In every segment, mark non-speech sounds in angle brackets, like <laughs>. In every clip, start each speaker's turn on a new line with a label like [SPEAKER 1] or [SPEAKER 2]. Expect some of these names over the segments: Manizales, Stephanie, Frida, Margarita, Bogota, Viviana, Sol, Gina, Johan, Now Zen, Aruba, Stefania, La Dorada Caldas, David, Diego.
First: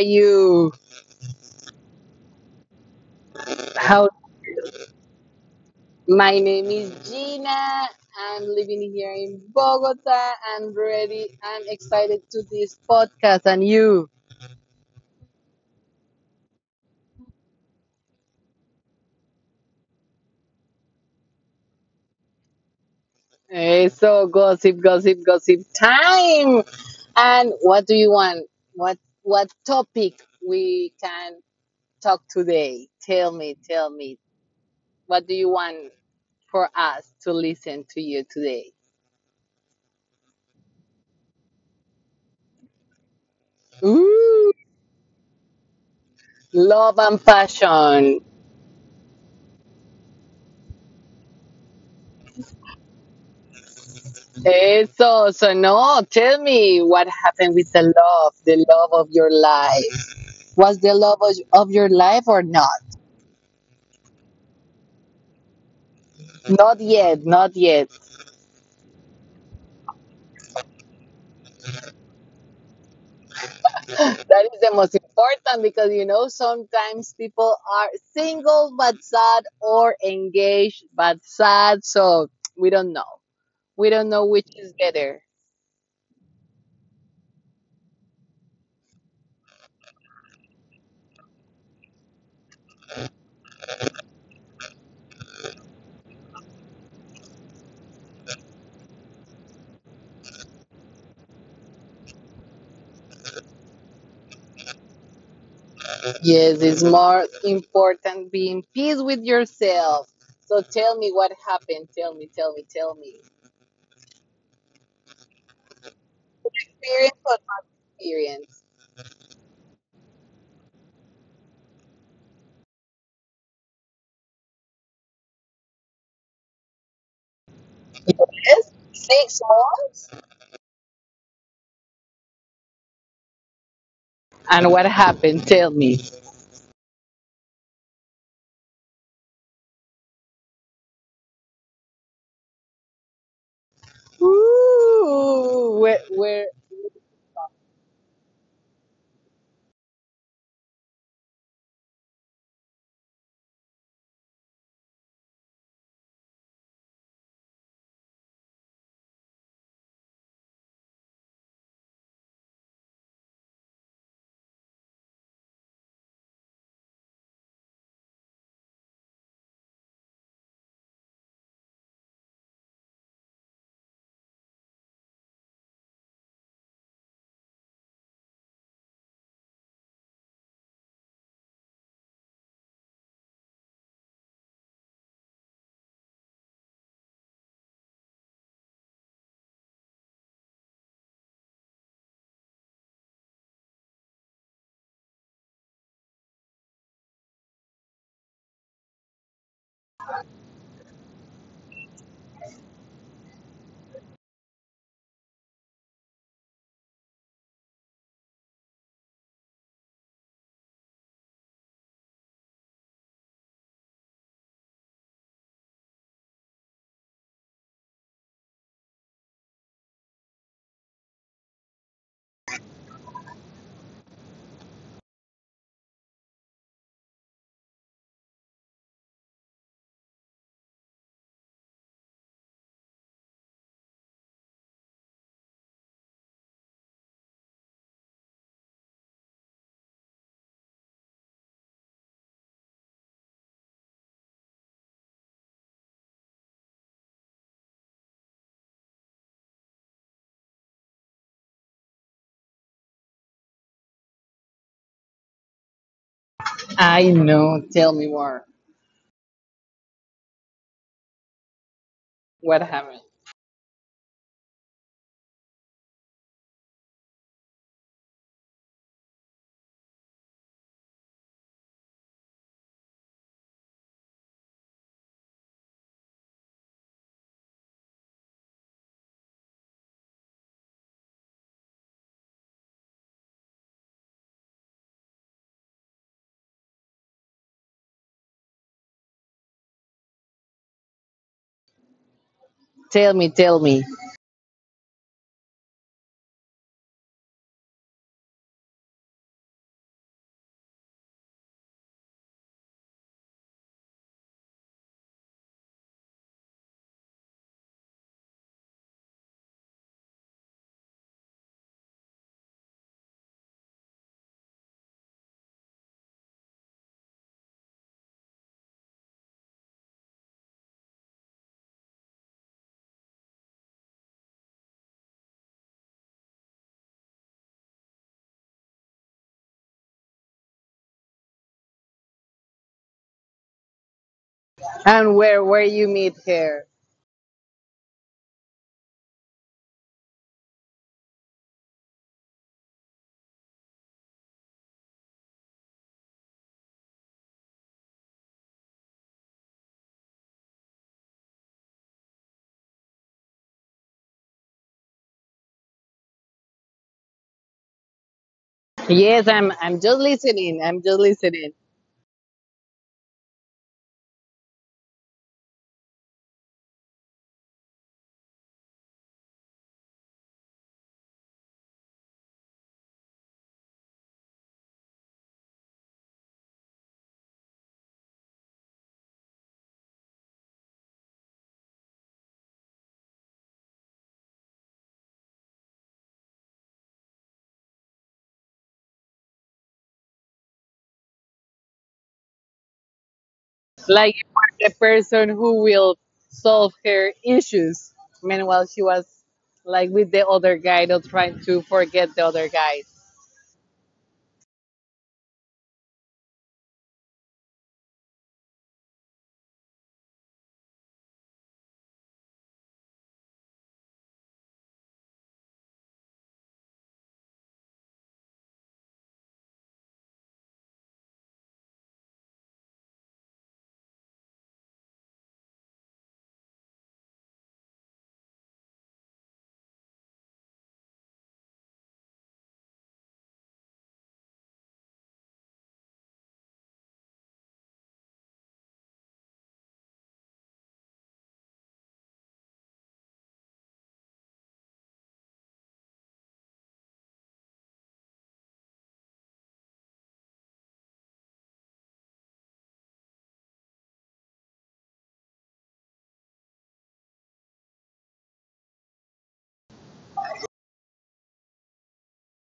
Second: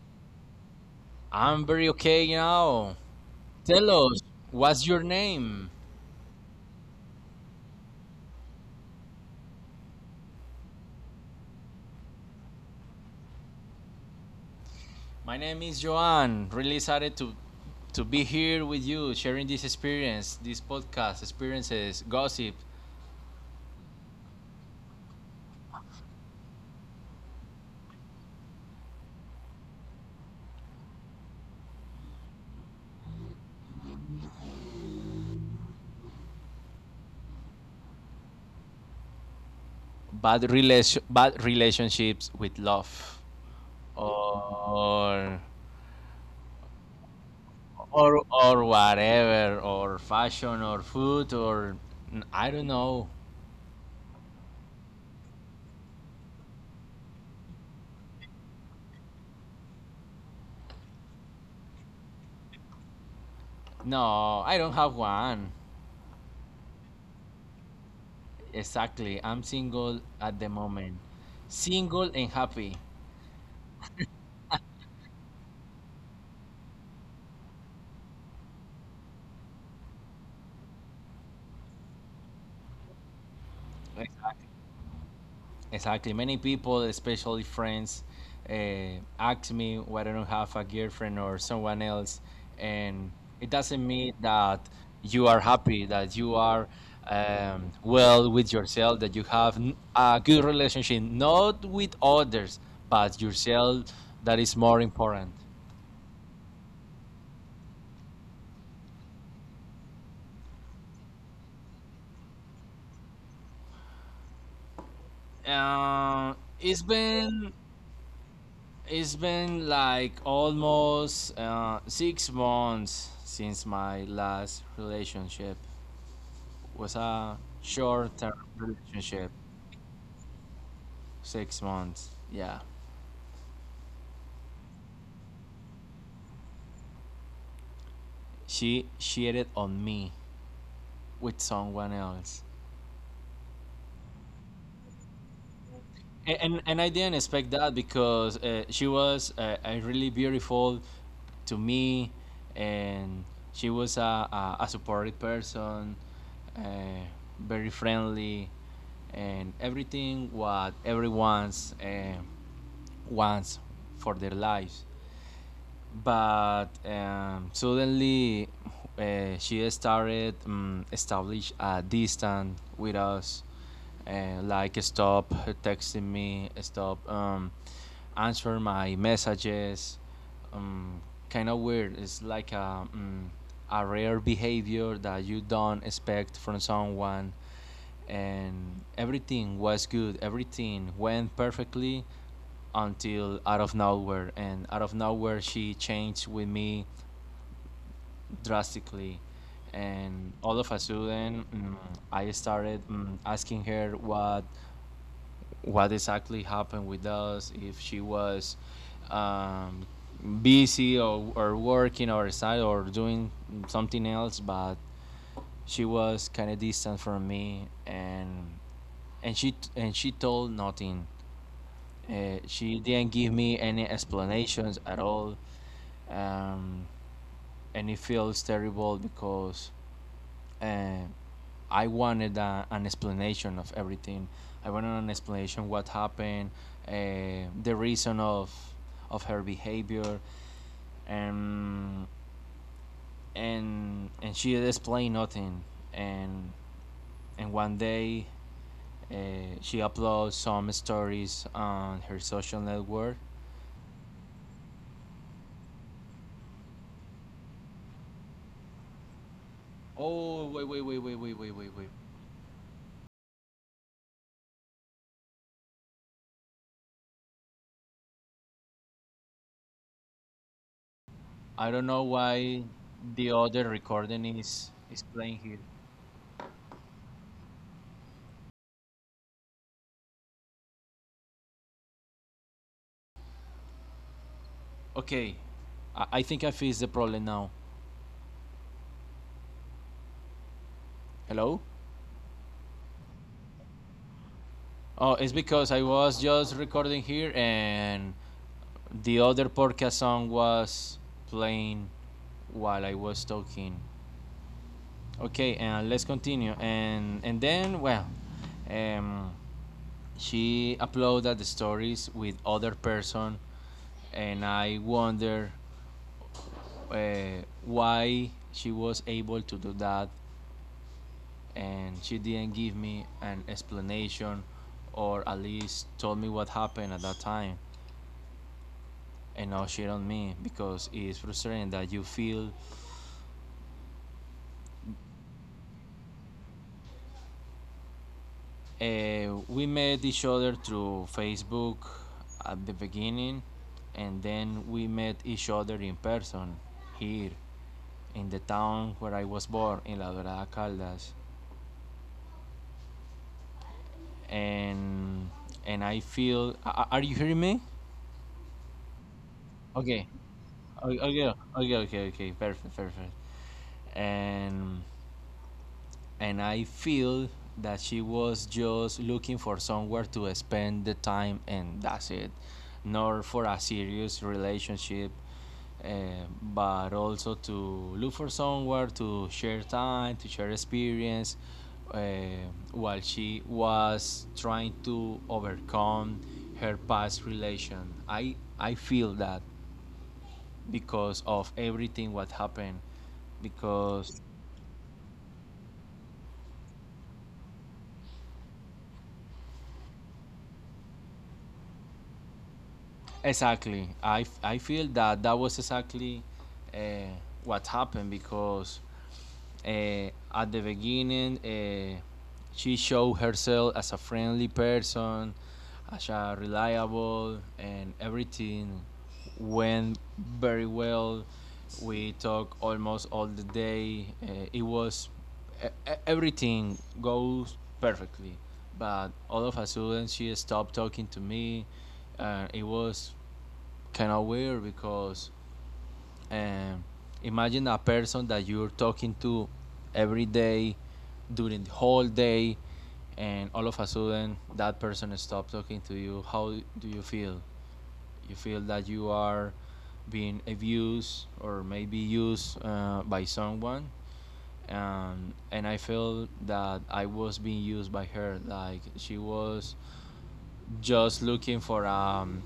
[SPEAKER 1] you?
[SPEAKER 2] I'm very okay now. Tell
[SPEAKER 1] How
[SPEAKER 2] us, what's your name?
[SPEAKER 1] My name is Gina. I'm living here in Bogota. I'm ready. I'm excited to this podcast and you.
[SPEAKER 2] My name is Joan. Really excited to be here with you, sharing this experience, this podcast, experiences, gossip,
[SPEAKER 1] Hey, so gossip, gossip, gossip time. And what do you want? What topic we can talk today? Tell me, tell me. What do you want for us to listen to you today?
[SPEAKER 2] bad relationships with love,
[SPEAKER 1] Ooh,
[SPEAKER 2] or
[SPEAKER 1] love and passion.
[SPEAKER 2] whatever, or fashion, or food, or I don't know.
[SPEAKER 1] Eso, so no, tell me what happened with the love of your life. Was the love of your life or not?
[SPEAKER 2] No, I don't have one.
[SPEAKER 1] Not yet, not yet.
[SPEAKER 2] Exactly. I'm single at the moment. Single and happy.
[SPEAKER 1] <laughs> That is the most important because you know sometimes people are single but sad or engaged but sad, so we don't know. We don't know which
[SPEAKER 2] Exactly.
[SPEAKER 1] is better.
[SPEAKER 2] Exactly. Many people, especially friends, ask me why I don't have a girlfriend or someone else. And it doesn't mean that you are happy, that you are well with yourself, that you have a good relationship, not with others, but yourself. That is more important.
[SPEAKER 1] Yes, it's more important being peace with yourself. So tell me what happened. Tell me, tell me, tell me.
[SPEAKER 2] Uh, it's
[SPEAKER 1] Experience or
[SPEAKER 2] been
[SPEAKER 1] not experience?
[SPEAKER 2] It's been like almost 6 months since my last relationship was a short-term
[SPEAKER 1] Yes,
[SPEAKER 2] relationship.
[SPEAKER 1] 6 months.
[SPEAKER 2] 6 months, yeah.
[SPEAKER 1] And what happened? Tell me.
[SPEAKER 2] She cheated on me with someone else.
[SPEAKER 1] Ooh, where,
[SPEAKER 2] A-
[SPEAKER 1] where?
[SPEAKER 2] and and I didn't expect that because she was really beautiful to me, and she was a supportive person, uh, very friendly, and everything what everyone's wants for their lives. But suddenly, she started, establish a distance with us, like stop texting me, stop, answer my messages, um, kind of weird. It's like um, a rare behavior that you don't expect from someone. And everything was good. Everything went perfectly until out of nowhere, and out of nowhere she changed with me drastically, and all of a sudden, I started, asking her what exactly happened with us, if she was, um, busy, or working outside, or doing something else. But she was kind of distant from me, and she told nothing. She didn't give me any explanations at all, um, and it feels terrible because, uh, I wanted an explanation of everything. I wanted an explanation what happened, the reason of her behavior, and and she explained nothing. And and one day, she uploads some stories on her social network.
[SPEAKER 1] I know. Tell me more.
[SPEAKER 2] We-
[SPEAKER 1] What happened?
[SPEAKER 2] I don't know why the other recording is playing here. Okay, I think I fixed the problem now. Hello?
[SPEAKER 1] Tell me, tell me.
[SPEAKER 2] Oh, it's because I was just recording here, and the other podcast song was playing while I was talking. Okay, and let's continue. And then, well, um, she uploaded the stories with other person, and I wonder, why she was able to do that, and she didn't give me an explanation, or at least told me what happened at that time and now shit on me because it's frustrating that you feel,
[SPEAKER 1] And where you meet her?
[SPEAKER 2] we met each other through facebook at the beginning, and then we met each other in person here in the town where I was born, in La Dorada Caldas, and and I feel. Are you hearing me?
[SPEAKER 1] Yes, I'm just
[SPEAKER 2] Okay.
[SPEAKER 1] listening. I'm just
[SPEAKER 2] Okay.
[SPEAKER 1] listening.
[SPEAKER 2] Okay. Okay. Okay. Perfect. Perfect. And and I feel that she was just looking for somewhere to spend the time, and that's it. Not for a serious relationship, but also to look for somewhere to share time, to share experience, eh, while she was trying to overcome her past relation. I feel that because of everything what happened,
[SPEAKER 1] Like
[SPEAKER 2] because...
[SPEAKER 1] you are the person who will solve her issues. Meanwhile, she was like with the other guy, not trying to forget the other guys.
[SPEAKER 2] Exactly. I feel that that was exactly, uh, what happened because, uh, at the beginning, she showed herself as a friendly person, as a reliable, and everything went very well. We talked almost all the day. It was e- e- Everything goes perfectly, but all of a sudden she stopped talking to me, and it was kind of weird because, um, imagine a person that you're talking to every day during the whole day, and all of a sudden that person stopped talking to you. How do you feel? You feel that you are being abused, or maybe used, by someone, and I feel that I was being used by her. Like she was just looking for, um,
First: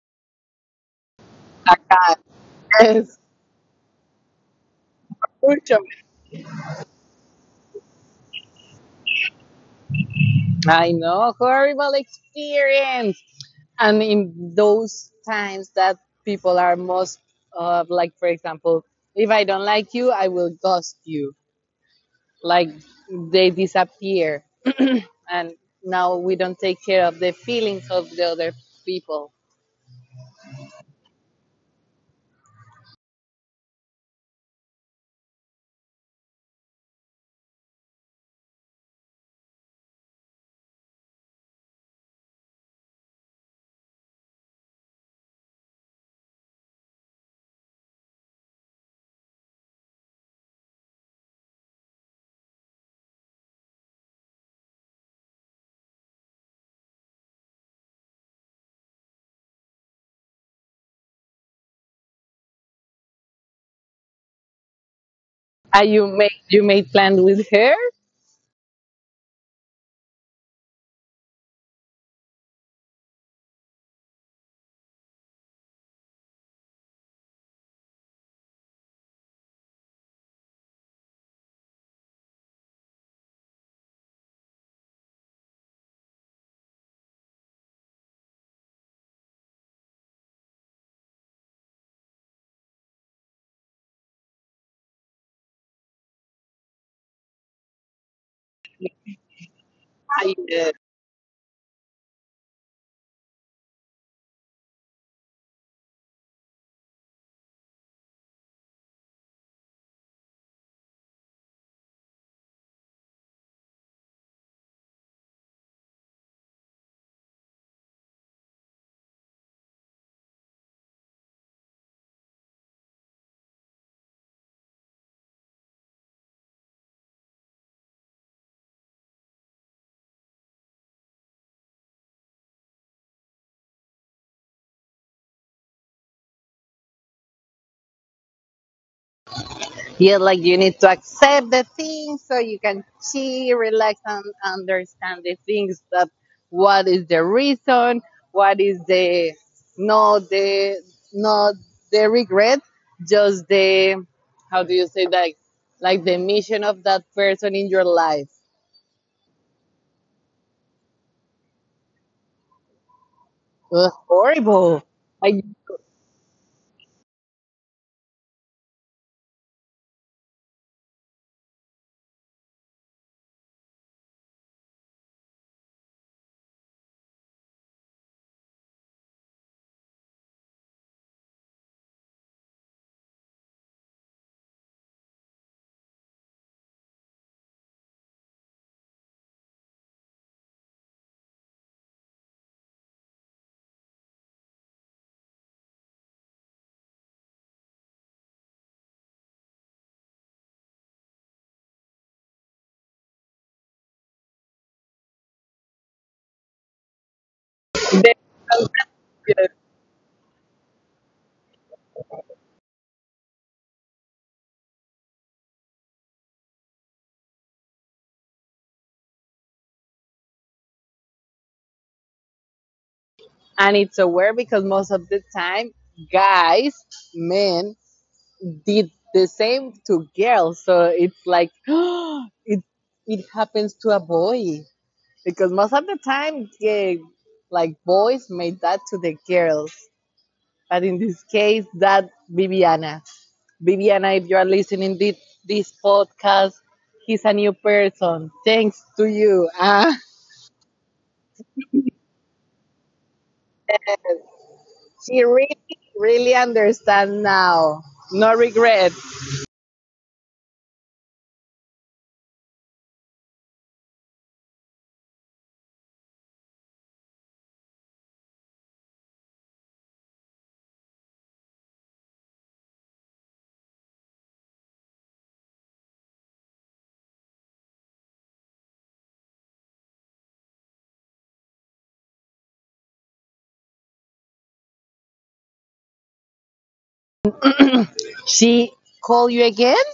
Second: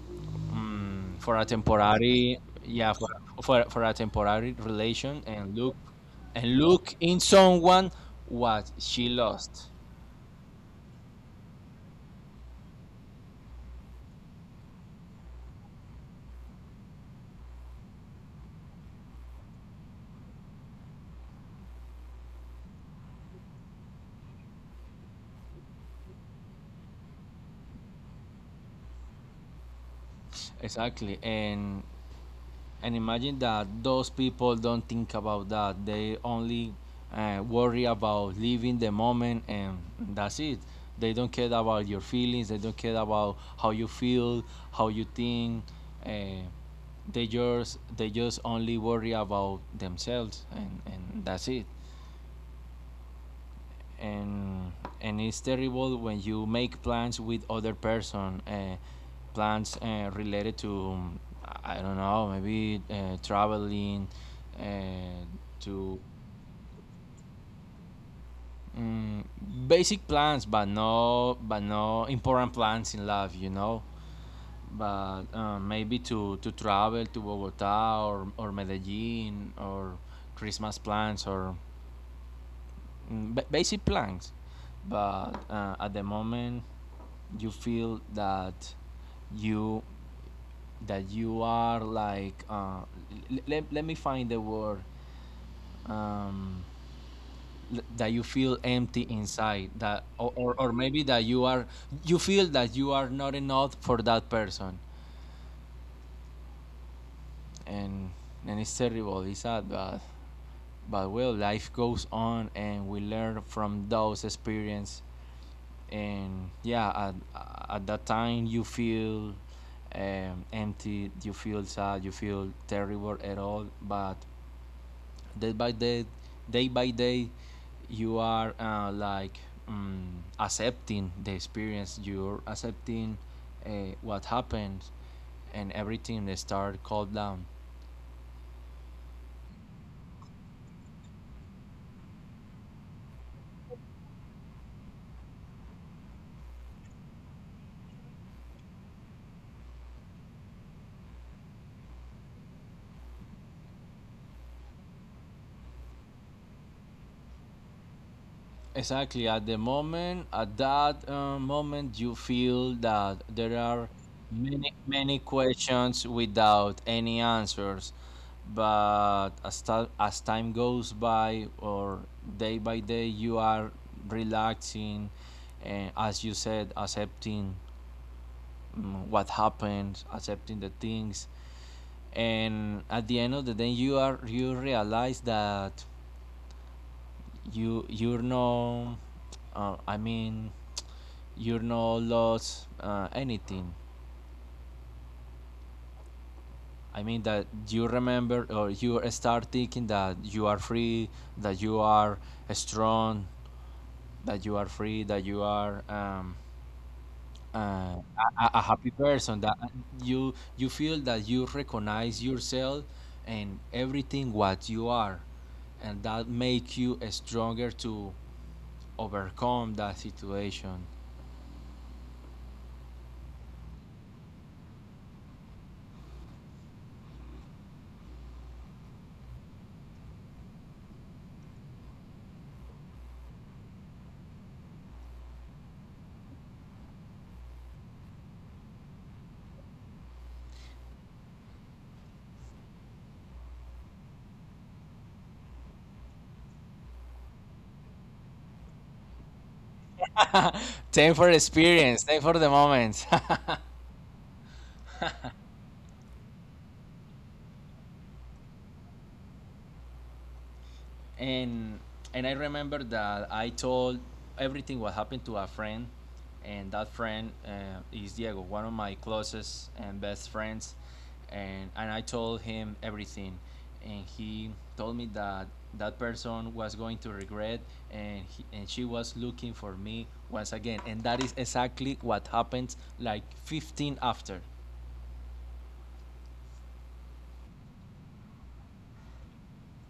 [SPEAKER 2] mm, for a
[SPEAKER 1] Acá,
[SPEAKER 2] temporary, yeah, for,
[SPEAKER 1] yes.
[SPEAKER 2] for a temporary relation and look
[SPEAKER 1] Escúchame.
[SPEAKER 2] and look in someone what she lost.
[SPEAKER 1] I know. Horrible experience. And in those times that people are most, like, for example, if I don't like you, I will ghost you, like, they disappear. <clears throat> And now we don't take care of the feelings of the other people.
[SPEAKER 2] Exactly. And imagine that those people don't think about that. They only, worry about living the moment, and that's it. They don't care about your feelings, they don't care about how you feel, how you think, uh, they just only worry about themselves, and that's it. And and it's terrible when you make plans with other person, plans, related to, I don't know, maybe, traveling, uh,
[SPEAKER 1] are
[SPEAKER 2] to,
[SPEAKER 1] you made you made plans with her?
[SPEAKER 2] mm basic plans. But no, important plans in life. But, maybe to travel to bogota, or medellin, or christmas plans, or, basic plans. But, at the moment, you feel that you you are like, let me find the word, um, that you feel empty inside, that
[SPEAKER 1] I,
[SPEAKER 2] or,
[SPEAKER 1] uh,
[SPEAKER 2] maybe that you are, you feel that you are not enough for that person. And and it's terrible, it's sad, but, well, life goes on, and we learn from those experience. And yeah, at that time you feel, empty, you feel sad, you feel terrible at all. But day by day, day by day you are, like, accepting the experience, you're accepting, what happens, and everything they start calm down.
[SPEAKER 1] Yeah, like you need to accept the things so you can chill, relax, and understand the things, that what is the reason, what is the, not the not the regret, just the, how do you say that, like the mission of that person in your life.
[SPEAKER 2] Exactly. At the moment, at that, moment, you feel that there
[SPEAKER 1] Ugh,
[SPEAKER 2] are many,
[SPEAKER 1] horrible.
[SPEAKER 2] many
[SPEAKER 1] Like,
[SPEAKER 2] questions without any answers. But as time goes by, or day by day, you are relaxing, and as you said, accepting, what happened, accepting the things, and at the end of the day, you realize that you you're no, I mean, you know lost, anything. I mean that you remember, or you start thinking that you are free, that you are strong, that you are free, that you are,
[SPEAKER 1] <laughs>
[SPEAKER 2] uh,
[SPEAKER 1] the,
[SPEAKER 2] a, a happy person. That you feel that you recognize yourself and everything what you are, and that make you stronger to overcome that situation.
[SPEAKER 1] and it's aware because most of the time guys, men, did the same to girls, so it's like <gasps> it it happens to a boy because most of the time, yeah, like boys made that to the girls. But in this case, that Viviana, Viviana, if you are listening this podcast, he's a new person thanks to you. Ah, <laughs>
[SPEAKER 2] Thank for the experience. Thank for the moments. <laughs>
[SPEAKER 1] she really really understands now, no regret.
[SPEAKER 2] and and I remember that I told everything what happened to a friend, and that friend, is Diego, one of my closest and best friends, and I told him everything, and he told me that that person was going to regret, and she was looking for me once again, and that is exactly what happened like 15 after.
[SPEAKER 1] She called you again?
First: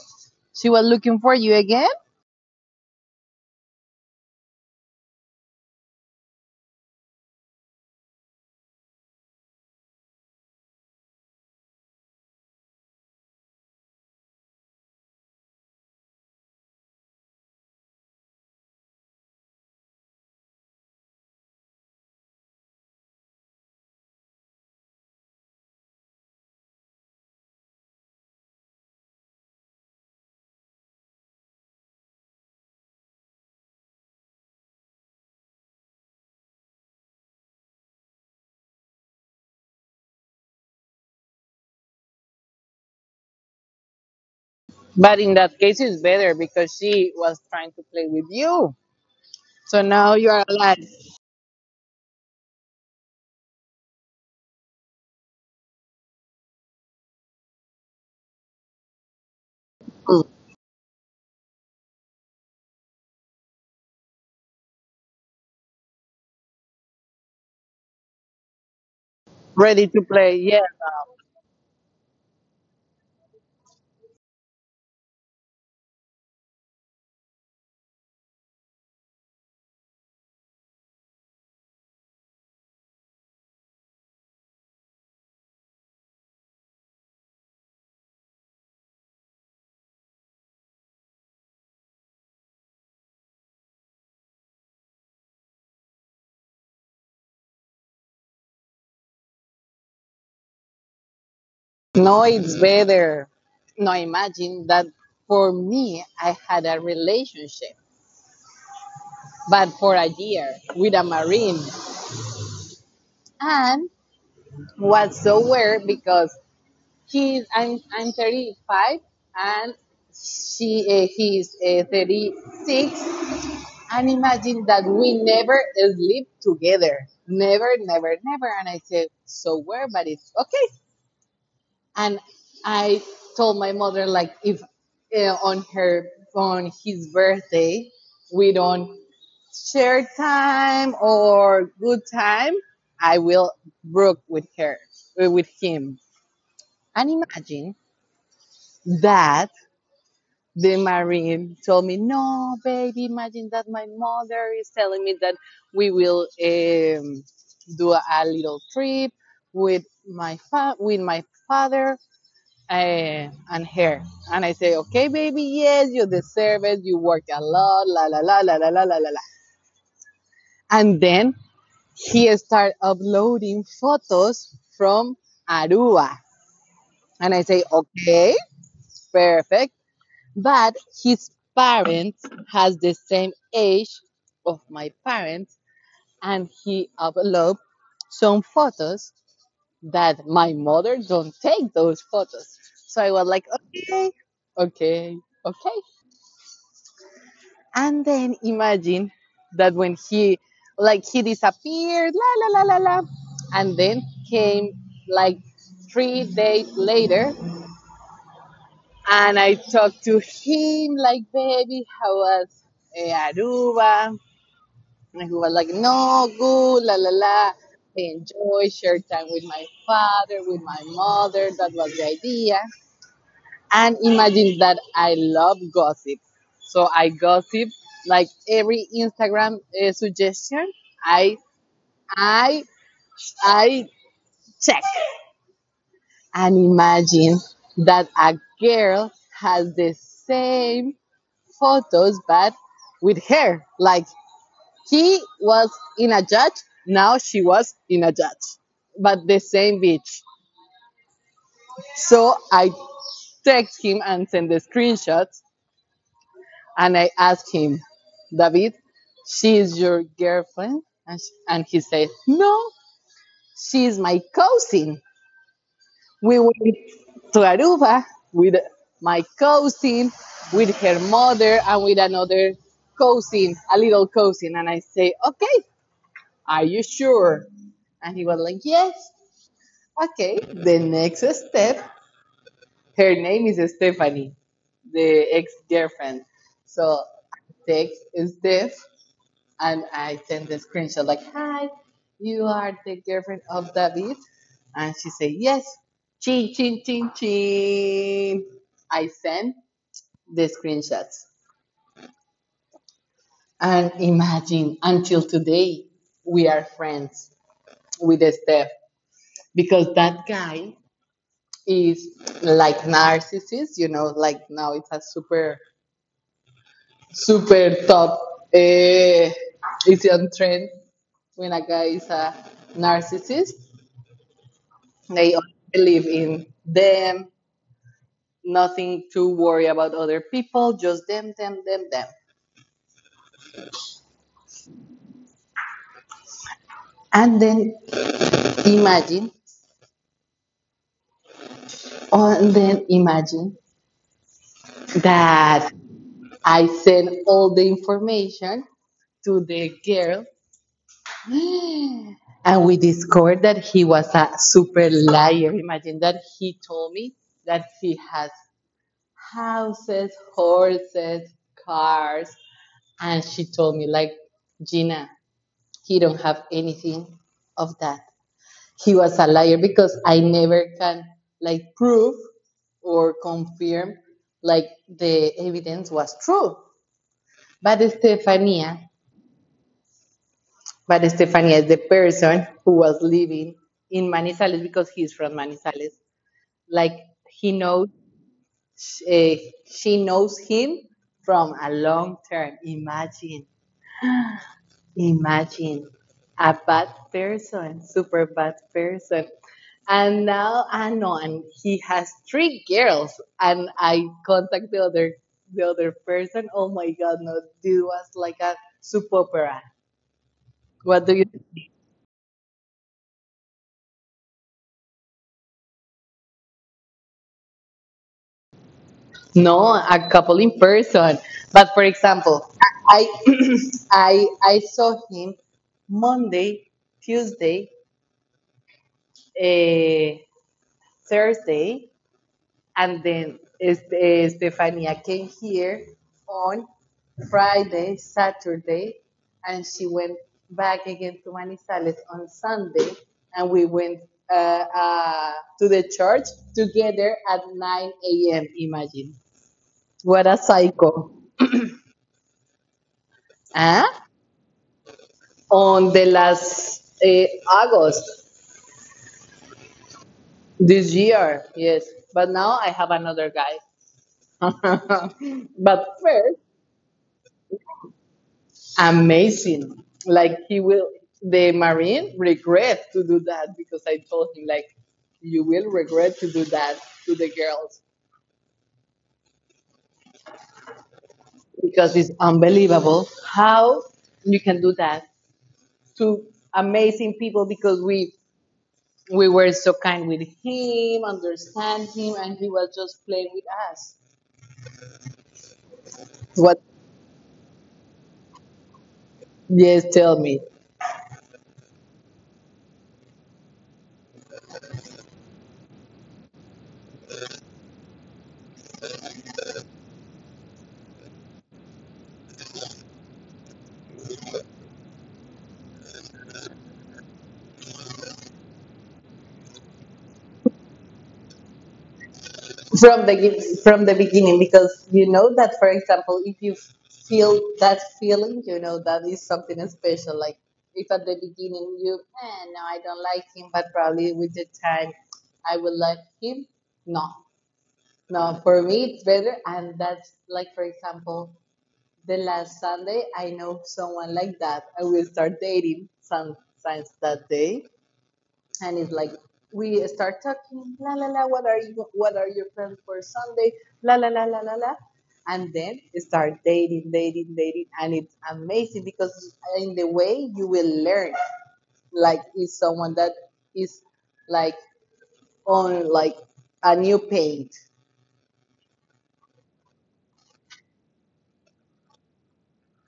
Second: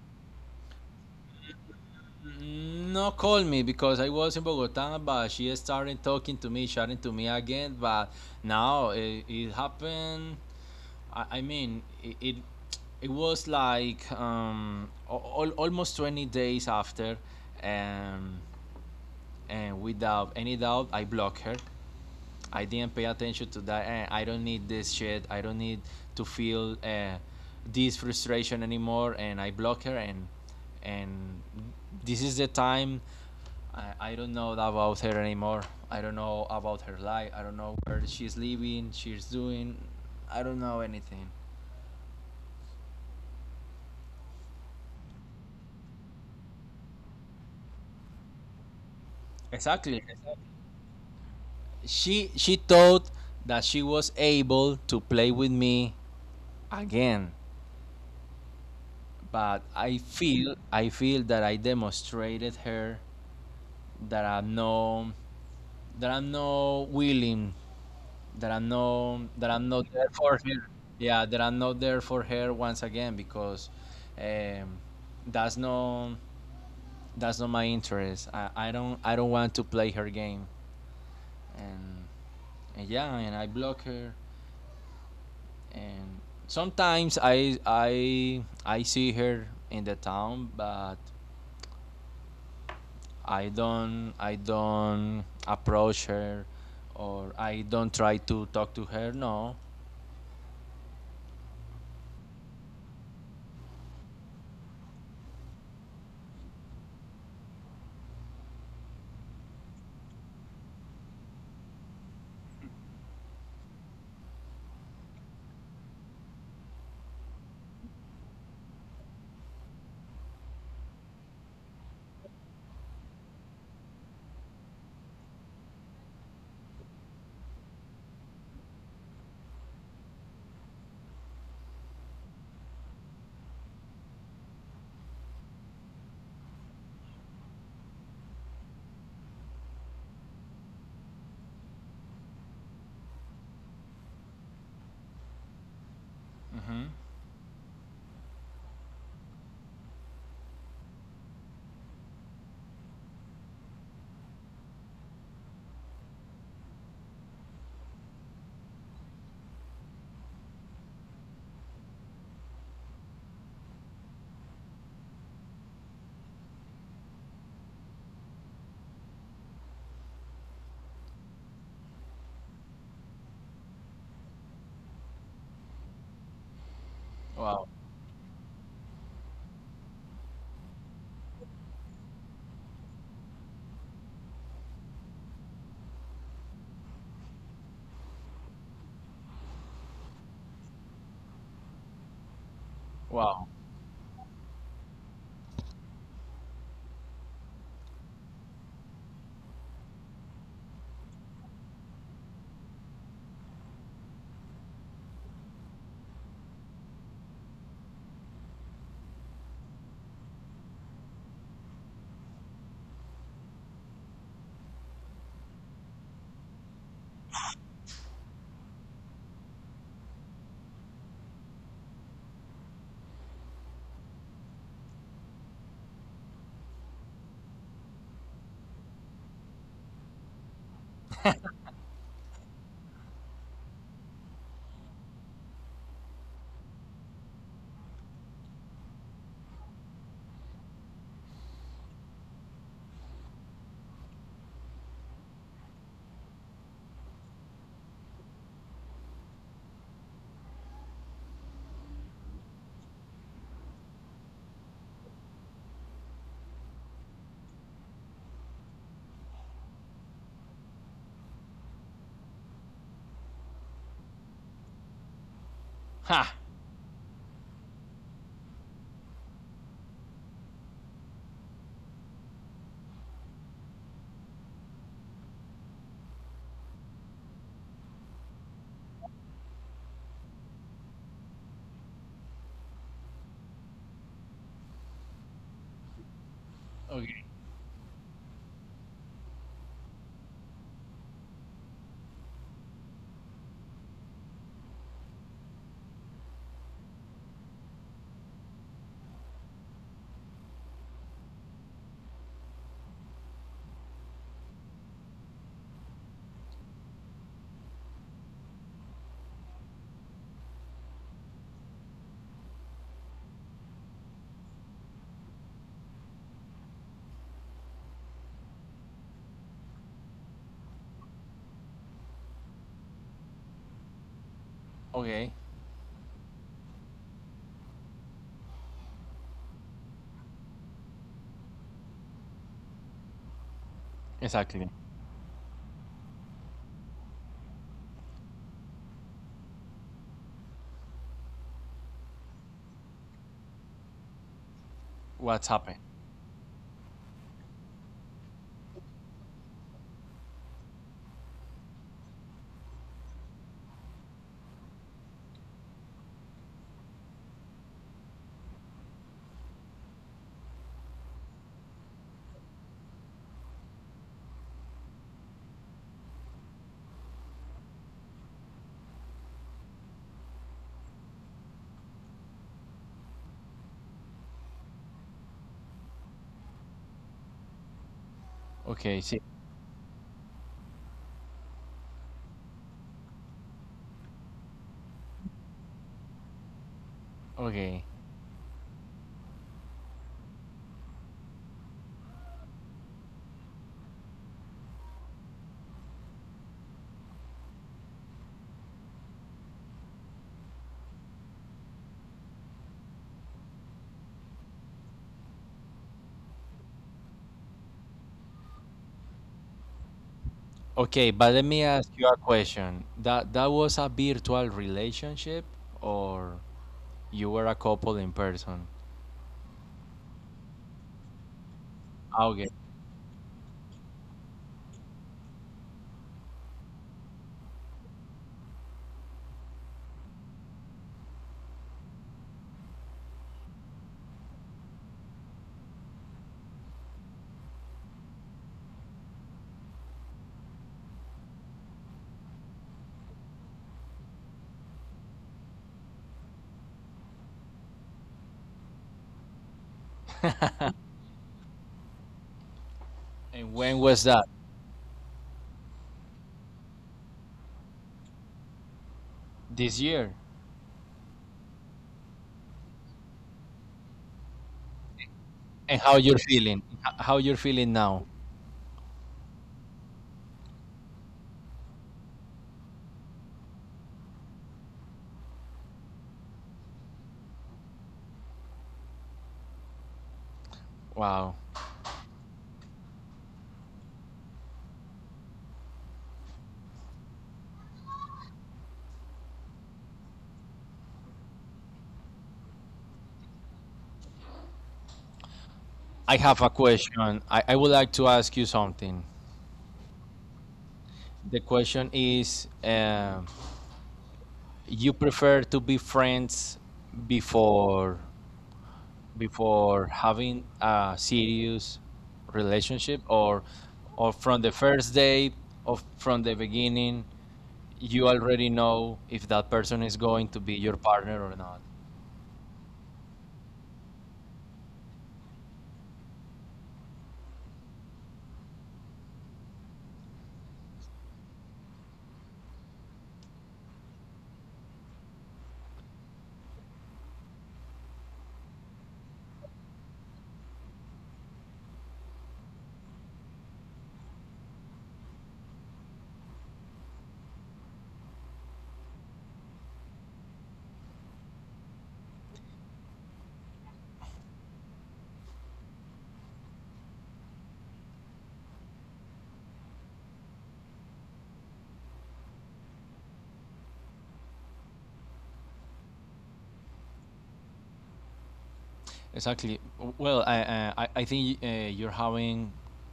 [SPEAKER 1] She was looking for you again?
[SPEAKER 2] No, call me because I was in Bogota, but she started talking to me, chatting to me again. But now it happened. I mean, it was like, almost 20 days after, um, and without any doubt, I blocked her. I didn't pay attention to that. And I don't need this shit. I don't need to feel, this frustration anymore. And I block her. And this is the time. I don't know about her anymore. I don't know about her life. I don't know where she's living. She's doing. I don't know anything.
[SPEAKER 1] But in that case, it's better because she was trying to play with you. So
[SPEAKER 2] Exactly.
[SPEAKER 1] now you
[SPEAKER 2] Exactly.
[SPEAKER 1] are like
[SPEAKER 2] She thought that she was able to play with me again, but I feel that I demonstrated her that I'm not willing, that I'm not that I'm
[SPEAKER 1] ready
[SPEAKER 2] not
[SPEAKER 1] to
[SPEAKER 2] there for
[SPEAKER 1] play. Yeah.
[SPEAKER 2] her. Yeah, that I'm not there for her once again because, um, that's not that's not my interest. I don't want to play her game, and, and yeah, and I block her, and sometimes I see her in the town, but I don't approach her, or I don't try to talk to her. No.
[SPEAKER 1] No, it's better. No, imagine that for me, I had a relationship, but for a year with a Marine. And was so weird because I'm 35, and she he's, 36. And imagine that we never sleep together. Never, never, never. And I said, so where? But it's okay. And I told my mother, like, if uh, on her, on his birthday, we don't share time or good time, I will broke with her, with him.
[SPEAKER 2] Hmm.
[SPEAKER 1] And imagine that the Marine told me, "No, baby, imagine that my mother is telling me that we will, do a little trip with my with my father, and her." And I say, "Okay, baby, yes, you deserve it. You work a lot, la la la la la la la la." la." And then he started uploading photos from Aruba, and I say,
[SPEAKER 2] Wow.
[SPEAKER 1] "Okay, perfect." But his parents has the same age of my parents, and he uploaded some photos that my mother don't take those photos. So I was
[SPEAKER 2] Wow.
[SPEAKER 1] like, okay, okay, okay. And then imagine that when he, like, he disappeared, la la la la la, and then came like 3 days later. And I talked to him like, baby, how was, Aruba? And he was like, no, good, la, la, la, enjoy, share time with my father, with my mother. That was the idea. And imagine that I love gossip. So I gossip like every Instagram, suggestion. I, I, I check. And imagine that a girl has the same photos, but with her. Like he was in a judge, now she was in a judge, but the same beach. So I text him and send the screenshots, and I asked him, David, she is your girlfriend? And, sh and he said, no, she is my cousin.
[SPEAKER 2] Ha.
[SPEAKER 1] We went to Aruba with my cousin, with her mother, and with another cousin, a little cousin. And I say, okay, are you sure? And he was like, yes. Okay. The next step, her name is Stephanie, the ex girlfriend. So
[SPEAKER 2] Okay.
[SPEAKER 1] I text Steph and I send the screenshot, like, hi, you are the girlfriend of David? And she said, yes. Chin, chin, chin, chin. I send the screenshots. And imagine, until today, we are friends with Steph because that guy is, like, narcissist, you know, like, now it's a super, super top. Uh, it's on trend when a guy is a narcissist.
[SPEAKER 2] Okay.
[SPEAKER 1] They only believe in them, nothing to worry about other people, just them, them, them, them.
[SPEAKER 2] Exactly.
[SPEAKER 1] And then imagine, oh, and then imagine
[SPEAKER 2] What's happened?
[SPEAKER 1] that I send all the information to the girl. And we discovered that he was a super liar. Imagine that he told me that he has houses, horses, cars, and she told me like, Gina, he don't have anything of that. He was a liar because I never can, like, prove or confirm, like, the evidence was true.
[SPEAKER 2] Okay.
[SPEAKER 1] But
[SPEAKER 2] See.
[SPEAKER 1] Stefania But Estefania is the person who was living in Manizales because he's from Manizales.
[SPEAKER 2] Okay.
[SPEAKER 1] Like he knows, she knows him from a long term. Imagine, imagine a bad person, super bad person. And now I know, and he has three girls. And I contact the other person. Oh my God, no, dude was like a soap opera.
[SPEAKER 2] Okay. But let me
[SPEAKER 1] What do
[SPEAKER 2] ask
[SPEAKER 1] you?
[SPEAKER 2] you a question. That was a virtual relationship, or you were a couple in person?
[SPEAKER 1] No, a couple in person. But for
[SPEAKER 2] Okay.
[SPEAKER 1] example, I <clears throat> I saw him Monday, Tuesday, eh, Thursday, and then Stefania came here on Friday, Saturday, and she went back again to Manizales on Sunday, and we went, uh, uh, to the church together at 9 a.m. Imagine what a cycle,
[SPEAKER 2] And when was
[SPEAKER 1] huh?
[SPEAKER 2] that?
[SPEAKER 1] On the last, August
[SPEAKER 2] This year.
[SPEAKER 1] this year. Yes, but now I have another guy. <laughs>
[SPEAKER 2] And how
[SPEAKER 1] But
[SPEAKER 2] you're
[SPEAKER 1] first,
[SPEAKER 2] feeling? How you're feeling now?
[SPEAKER 1] amazing. Like he will, the Marine regret to do that because I told him like, you will regret to do that to the girls
[SPEAKER 2] Wow.
[SPEAKER 1] because it's unbelievable how you can do that to amazing people because we were so kind with him, understand him, and he was just playing with us.
[SPEAKER 2] I have a
[SPEAKER 1] What?
[SPEAKER 2] question. I would like to ask you something.
[SPEAKER 1] Yes, tell me.
[SPEAKER 2] The question is, you prefer to be friends before before having a serious relationship, or from the first day, or from the beginning you already know if that person is going to be your partner or not.
[SPEAKER 1] From the beginning, because you know that, for example, if you feel that feeling, you know that is something special. Like, if at the beginning you, eh, no, I don't like him, but probably with the time, I will like him. No, no, for me it's better, and that's like, for example, the last Sunday I know someone like that. I will start dating some since that day, and it's like, we start talking la la la, what are you, what are your plans for Sunday, la la la la la la, and then start dating, dating, dating. And it's amazing because in the way you will learn, like, is someone that is, like, on, like, a new paint.
[SPEAKER 2] Exactly. Well, I think, you're having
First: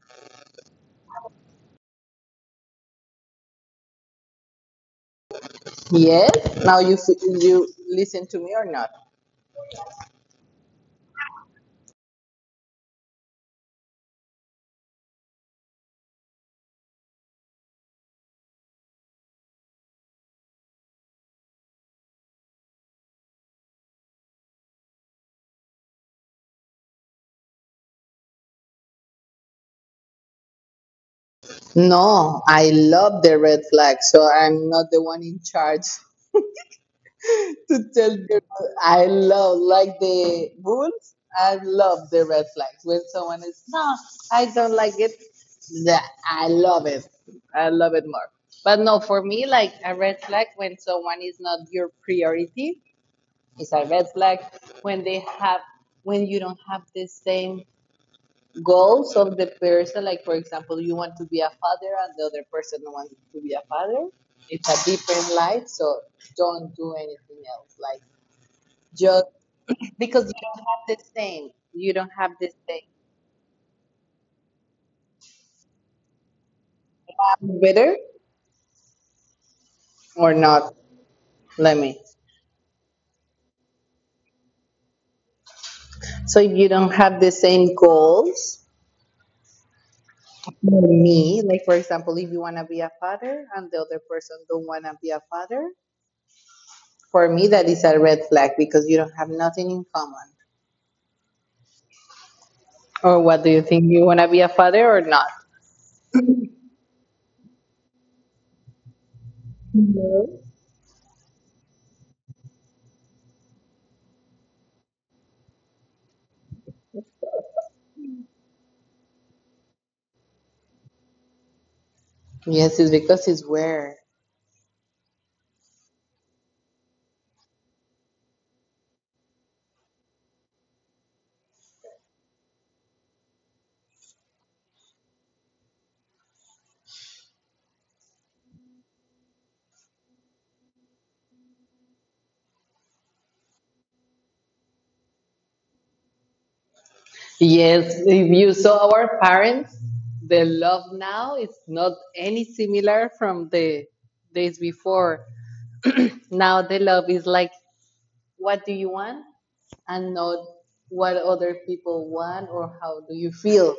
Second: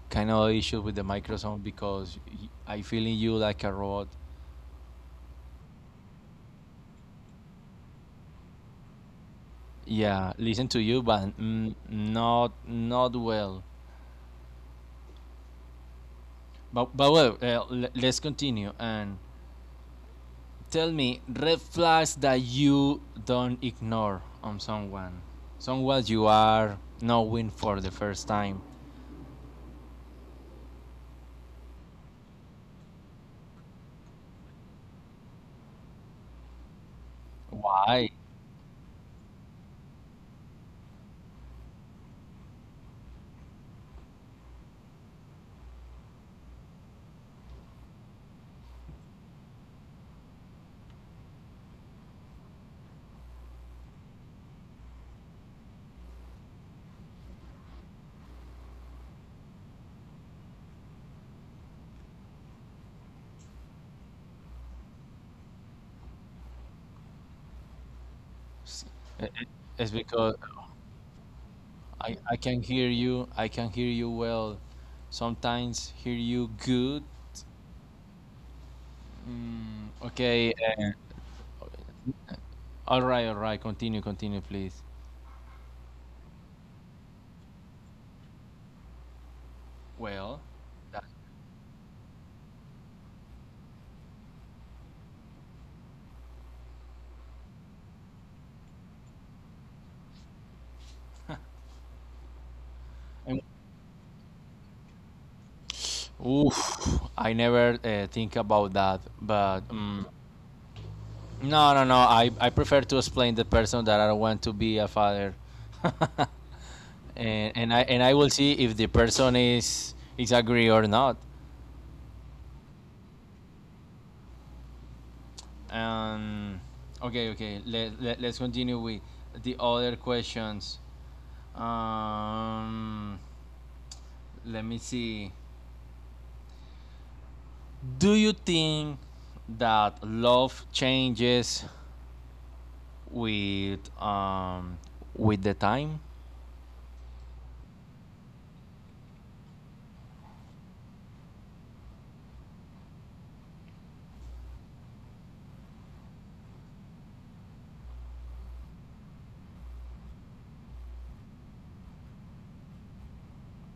[SPEAKER 2] kind of issue with the microphone because I feeling you like a robot.
[SPEAKER 1] Yes, now you you listen to me or not?
[SPEAKER 2] Yeah, listen to you, but, not well. But well, let's continue and tell me red flags that you don't ignore on someone, someone you are knowing for the first time.
[SPEAKER 1] No, I love the red flag, so I'm not the one in charge to
[SPEAKER 2] Why?
[SPEAKER 1] tell people. I love, like, the rules. I love the red flags. When someone is no, I don't like it. That I love it. I love it more. But no, for me, like a red flag when someone is not your priority is a red flag. When they have, when you don't have the same goals of the person. Like, for example, you want to be a father and the other person wants to be a father. It's a different life, so don't do anything else. Like,
[SPEAKER 2] S-
[SPEAKER 1] just
[SPEAKER 2] i- i- It's
[SPEAKER 1] because you
[SPEAKER 2] because
[SPEAKER 1] don't have this thing. You don't
[SPEAKER 2] I
[SPEAKER 1] have
[SPEAKER 2] I
[SPEAKER 1] this
[SPEAKER 2] can
[SPEAKER 1] thing.
[SPEAKER 2] hear you. I can hear you well. Sometimes hear you good.
[SPEAKER 1] Whether
[SPEAKER 2] Mm,
[SPEAKER 1] or
[SPEAKER 2] okay.
[SPEAKER 1] not, let me.
[SPEAKER 2] All right. All right. Continue. Continue, please.
[SPEAKER 1] So if you don't have the same goals,
[SPEAKER 2] Well.
[SPEAKER 1] for
[SPEAKER 2] that-
[SPEAKER 1] me, like for example, if you want to be a father and the other person don't want to be a father, for me that is a red flag because you don't have nothing in common. Or what do you think? You want to be a father or not?
[SPEAKER 2] Oof, I never, think about that, but
[SPEAKER 1] No.
[SPEAKER 2] no, no, no. I prefer to explain the person that I want to be a father. <laughs> And I will see if the person is agree or not.
[SPEAKER 1] Yes, it's because it's weird.
[SPEAKER 2] Um, okay, okay. Let's continue with the other questions. Um, let me see. Do you think that love changes with um with the time?
[SPEAKER 1] Yes, if you saw our parents, the love now is not any similar from the days before. <clears throat> Now the love is like, what do you want? And not what other people want or how do you feel.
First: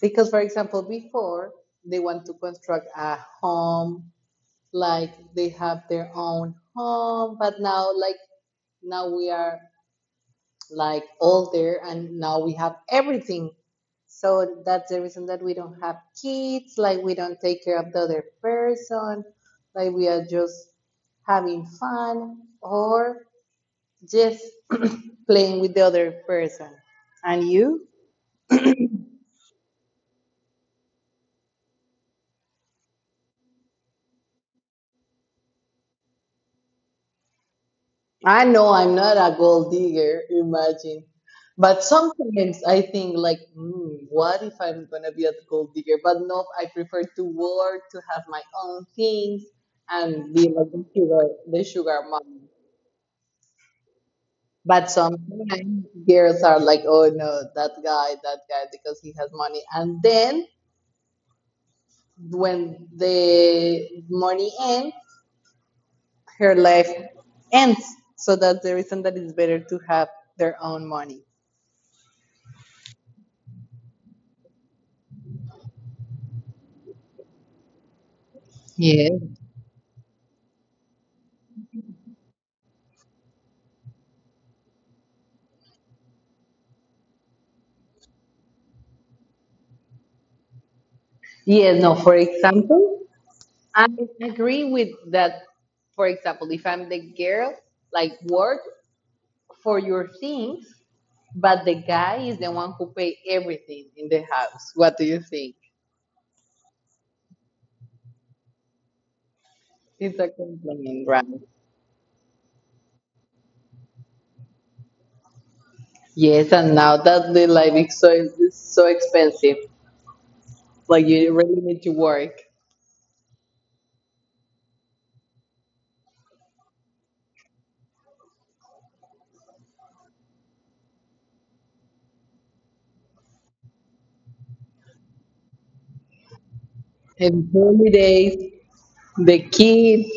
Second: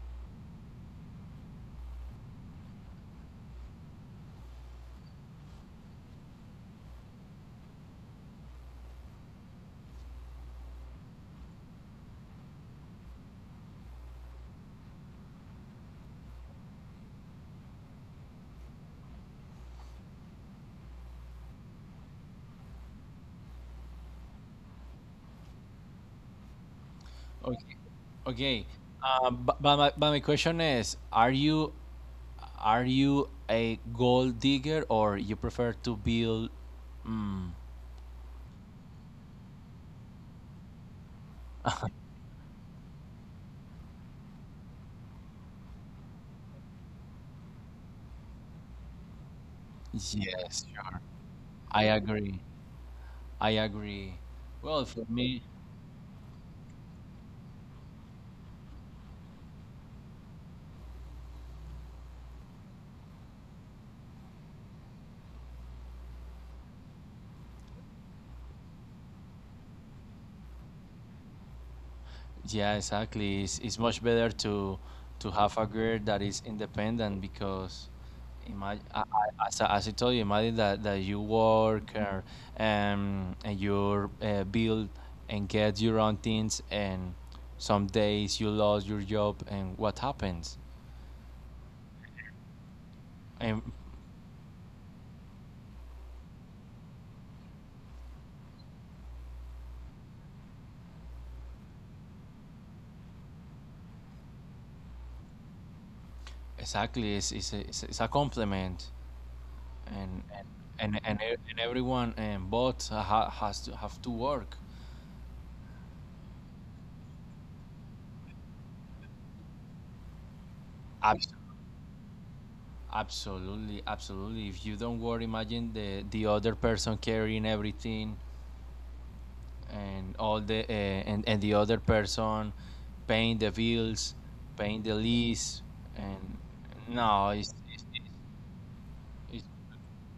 [SPEAKER 1] Because, for example, before they want to construct a home, like they have their own home. But now, like, now we are like all there, and now we have everything. So that's the reason that we don't have kids, like we don't take care of the other person. Like we are just having fun, or just <clears throat> playing with the other person and
[SPEAKER 2] Okay.
[SPEAKER 1] you.
[SPEAKER 2] Okay. But my question is, are you a gold digger or you prefer to build? Mm,
[SPEAKER 1] I know I'm not a gold digger, imagine. But sometimes I think, like, mm, what if I'm gonna be a gold digger? But no, I prefer to work, to have my own things, and be
[SPEAKER 2] yes,
[SPEAKER 1] like
[SPEAKER 2] sure.
[SPEAKER 1] the
[SPEAKER 2] I
[SPEAKER 1] sugar
[SPEAKER 2] agree.
[SPEAKER 1] mom.
[SPEAKER 2] I agree. Well,
[SPEAKER 1] But
[SPEAKER 2] for me.
[SPEAKER 1] sometimes girls are like, oh no, that guy, because he has money. And then when the money ends, her life ends. So that's the reason that it's better to have their own money.
[SPEAKER 2] Yeah, exactly. It's much better to have a girl that is independent, because imagine,
[SPEAKER 1] Yes.
[SPEAKER 2] as I told you, imagine that you work, or and you build and get your own things, and some days you lost your job, and what happens?
[SPEAKER 1] Yeah, no, for example,
[SPEAKER 2] And
[SPEAKER 1] I agree with that. For example, if I'm the girl, like, work for your things, but the guy is the one who pay everything in the house. What do you think?
[SPEAKER 2] exactly, it's a compliment,
[SPEAKER 1] It's
[SPEAKER 2] and
[SPEAKER 1] a
[SPEAKER 2] and and,
[SPEAKER 1] compliment,
[SPEAKER 2] and,
[SPEAKER 1] right?
[SPEAKER 2] e- and everyone and both has to have to work.
[SPEAKER 1] Yes, and now that the life is so, is so expensive, like, you
[SPEAKER 2] Absolutely.
[SPEAKER 1] really need to work
[SPEAKER 2] Absolutely, absolutely. If you don't worry, imagine the other person carrying everything, and all the and the other person paying the bills, paying the lease, and no,
[SPEAKER 1] and
[SPEAKER 2] it's, it's,
[SPEAKER 1] holidays, the
[SPEAKER 2] it's
[SPEAKER 1] kids.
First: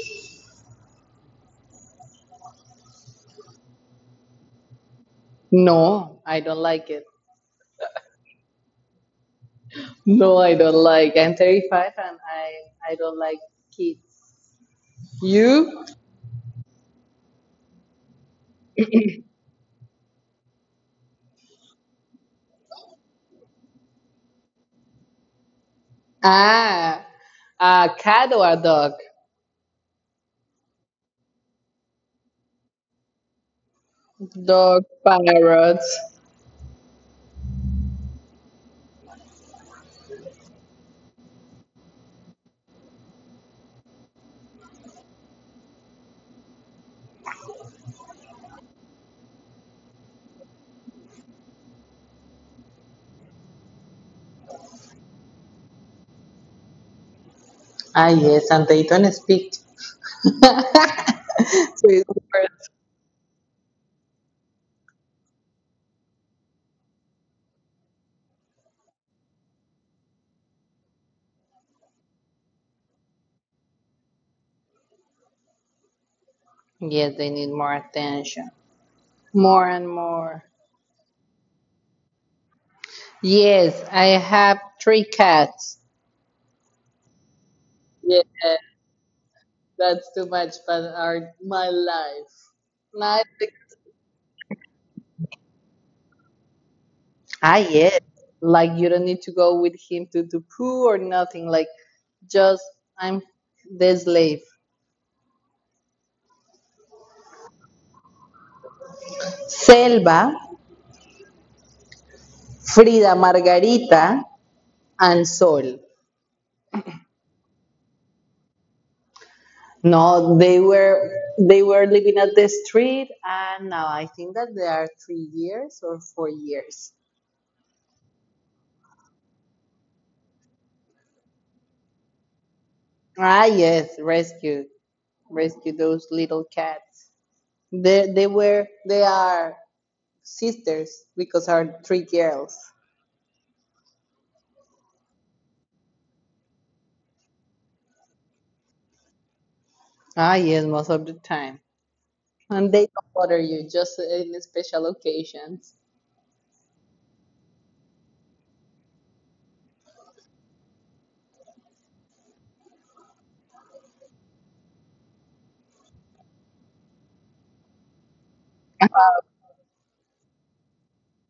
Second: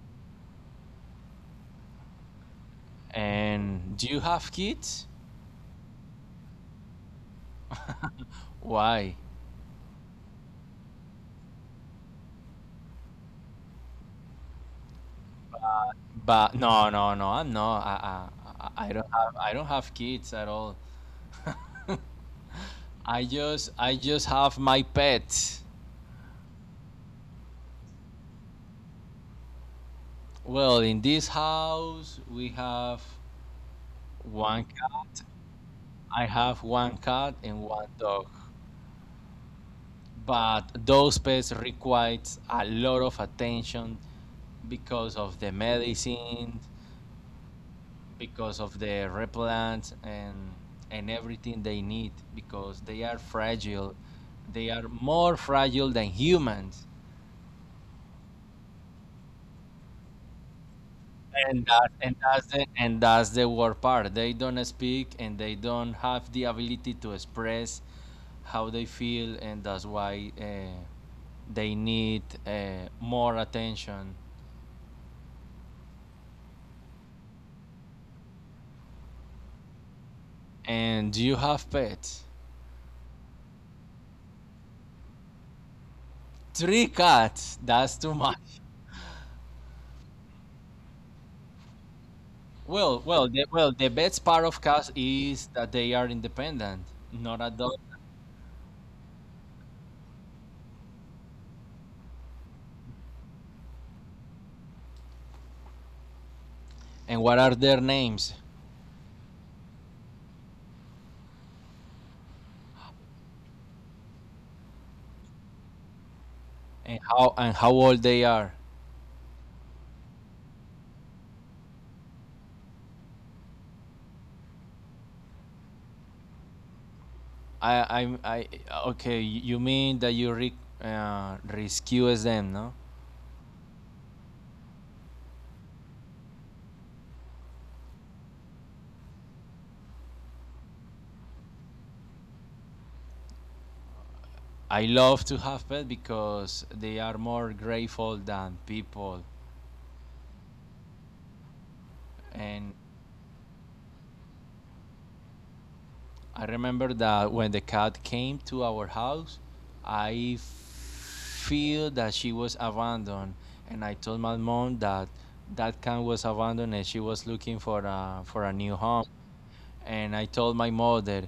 [SPEAKER 2] and do you have kids?
[SPEAKER 1] No, I don't like it.
[SPEAKER 2] Why?
[SPEAKER 1] No, I don't like. I'm 35 and I don't like kids. You?
[SPEAKER 2] But no, no, no. I'm not. I don't have kids at all. I just have my pets.
[SPEAKER 1] Ah, a cat or a dog?
[SPEAKER 2] Well, in this house we have one
[SPEAKER 1] Dog
[SPEAKER 2] cat.
[SPEAKER 1] parrots.
[SPEAKER 2] I have one cat and one dog. But those pets require a lot of attention because of the medicine, because of the replant and everything they need, because they are fragile. They are more fragile than humans.
[SPEAKER 1] Ah, yes, and they don't speak. <laughs> So
[SPEAKER 2] and
[SPEAKER 1] it's
[SPEAKER 2] that and that's
[SPEAKER 1] super-
[SPEAKER 2] the and that's the worst part. They don't speak and they don't have the ability to express how they feel, and that's why they need more attention.
[SPEAKER 1] Yes, they need more attention. More and more.
[SPEAKER 2] And do you have pets?
[SPEAKER 1] Yes, I have three cats.
[SPEAKER 2] Three cats. That's too
[SPEAKER 1] Yeah,
[SPEAKER 2] much.
[SPEAKER 1] that's too much, but are my life.
[SPEAKER 2] Well,
[SPEAKER 1] Not
[SPEAKER 2] well, the,
[SPEAKER 1] the-
[SPEAKER 2] well. The best part of cats is that they are independent, not
[SPEAKER 1] ah,
[SPEAKER 2] adult.
[SPEAKER 1] yes. Like you don't need to go with him to do poo or nothing. Like, just, I'm the slave.
[SPEAKER 2] And what are their names?
[SPEAKER 1] Selva, Frida Margarita, and Sol.
[SPEAKER 2] And how old they are?
[SPEAKER 1] No, they were living at the street, and now I think that they are 3 years or 4 years.
[SPEAKER 2] I, I, okay, you mean that you rescue them, no?
[SPEAKER 1] Ah, yes, rescue, rescue those little cats. They are sisters because are three girls.
[SPEAKER 2] I love to have pets, because they are more grateful than people,
[SPEAKER 1] Ah, yes, most of the time, and
[SPEAKER 2] and
[SPEAKER 1] they don't bother you just in special occasions.
[SPEAKER 2] I remember that when the cat came to our house, I feel that she was abandoned, and I told my mom that that cat was abandoned and she was looking for a new home. And I told my mother,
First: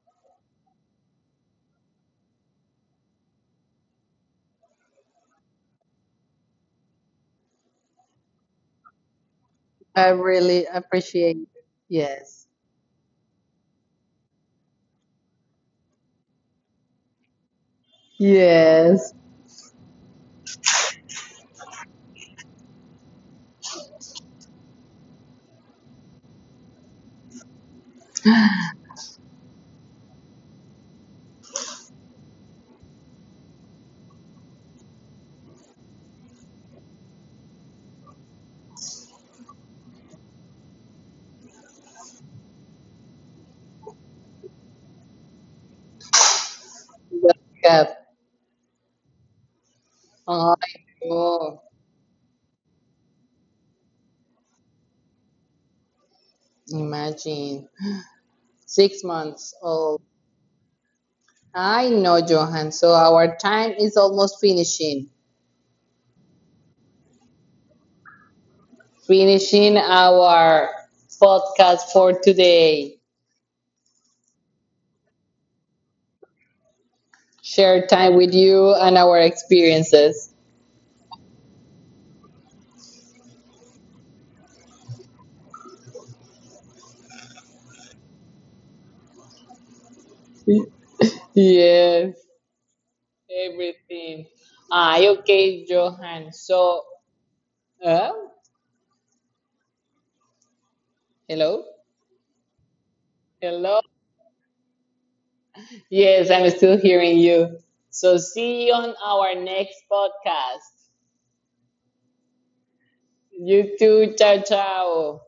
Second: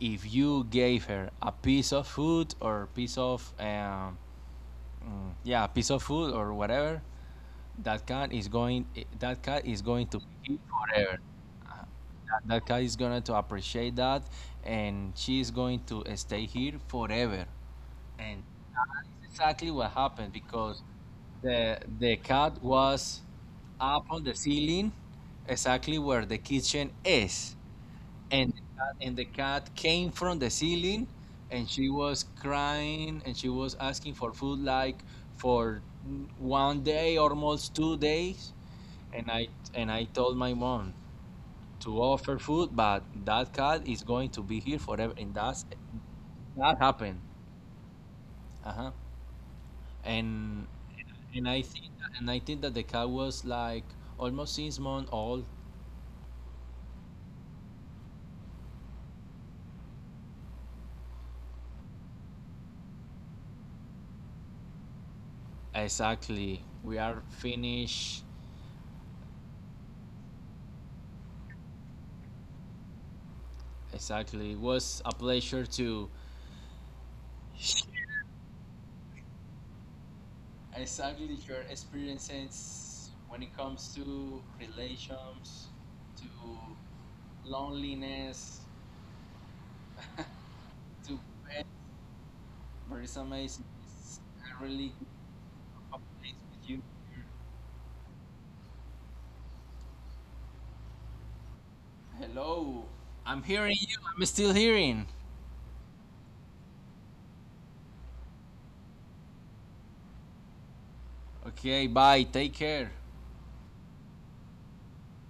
[SPEAKER 2] if you gave her a piece of food or piece of yeah, piece of food or whatever, that cat is going
[SPEAKER 1] I
[SPEAKER 2] to be
[SPEAKER 1] really
[SPEAKER 2] forever,
[SPEAKER 1] appreciate it. Yes,
[SPEAKER 2] that cat is going to appreciate that and she is going to stay here forever, and that
[SPEAKER 1] yes.
[SPEAKER 2] is exactly what happened, because the cat was up on the ceiling, exactly where the kitchen is,
[SPEAKER 1] <laughs>
[SPEAKER 2] and the cat came from the ceiling, and she was crying and she was asking for food, like, for one day, almost 2 days, and i and I told my mom to offer food, but that cat is going to be here forever, and that happened.
[SPEAKER 1] Welcome.
[SPEAKER 2] Uh huh.
[SPEAKER 1] I
[SPEAKER 2] And and I
[SPEAKER 1] know.
[SPEAKER 2] think and I think that the cat was like almost 6 months old.
[SPEAKER 1] Imagine. 6 months old. I know, Johan. So our time is almost finishing.
[SPEAKER 2] Exactly. We are finished.
[SPEAKER 1] Finishing our podcast for today.
[SPEAKER 2] Exactly. It was a pleasure to
[SPEAKER 1] Share time with you and our experiences.
[SPEAKER 2] exactly your experiences when it comes to relations, to loneliness, to pets.
[SPEAKER 1] Yes,
[SPEAKER 2] But it's amazing. It's
[SPEAKER 1] everything.
[SPEAKER 2] a really
[SPEAKER 1] Ah,
[SPEAKER 2] good
[SPEAKER 1] okay,
[SPEAKER 2] place
[SPEAKER 1] Johan.
[SPEAKER 2] with you.
[SPEAKER 1] So, uh, hello,
[SPEAKER 2] Hello. I'm hearing
[SPEAKER 1] hello.
[SPEAKER 2] you. I'm still hearing.
[SPEAKER 1] Yes, I'm still hearing you. So, see you on our next podcast.
[SPEAKER 2] Okay, bye. Take care.
[SPEAKER 1] YouTube, chao, chao.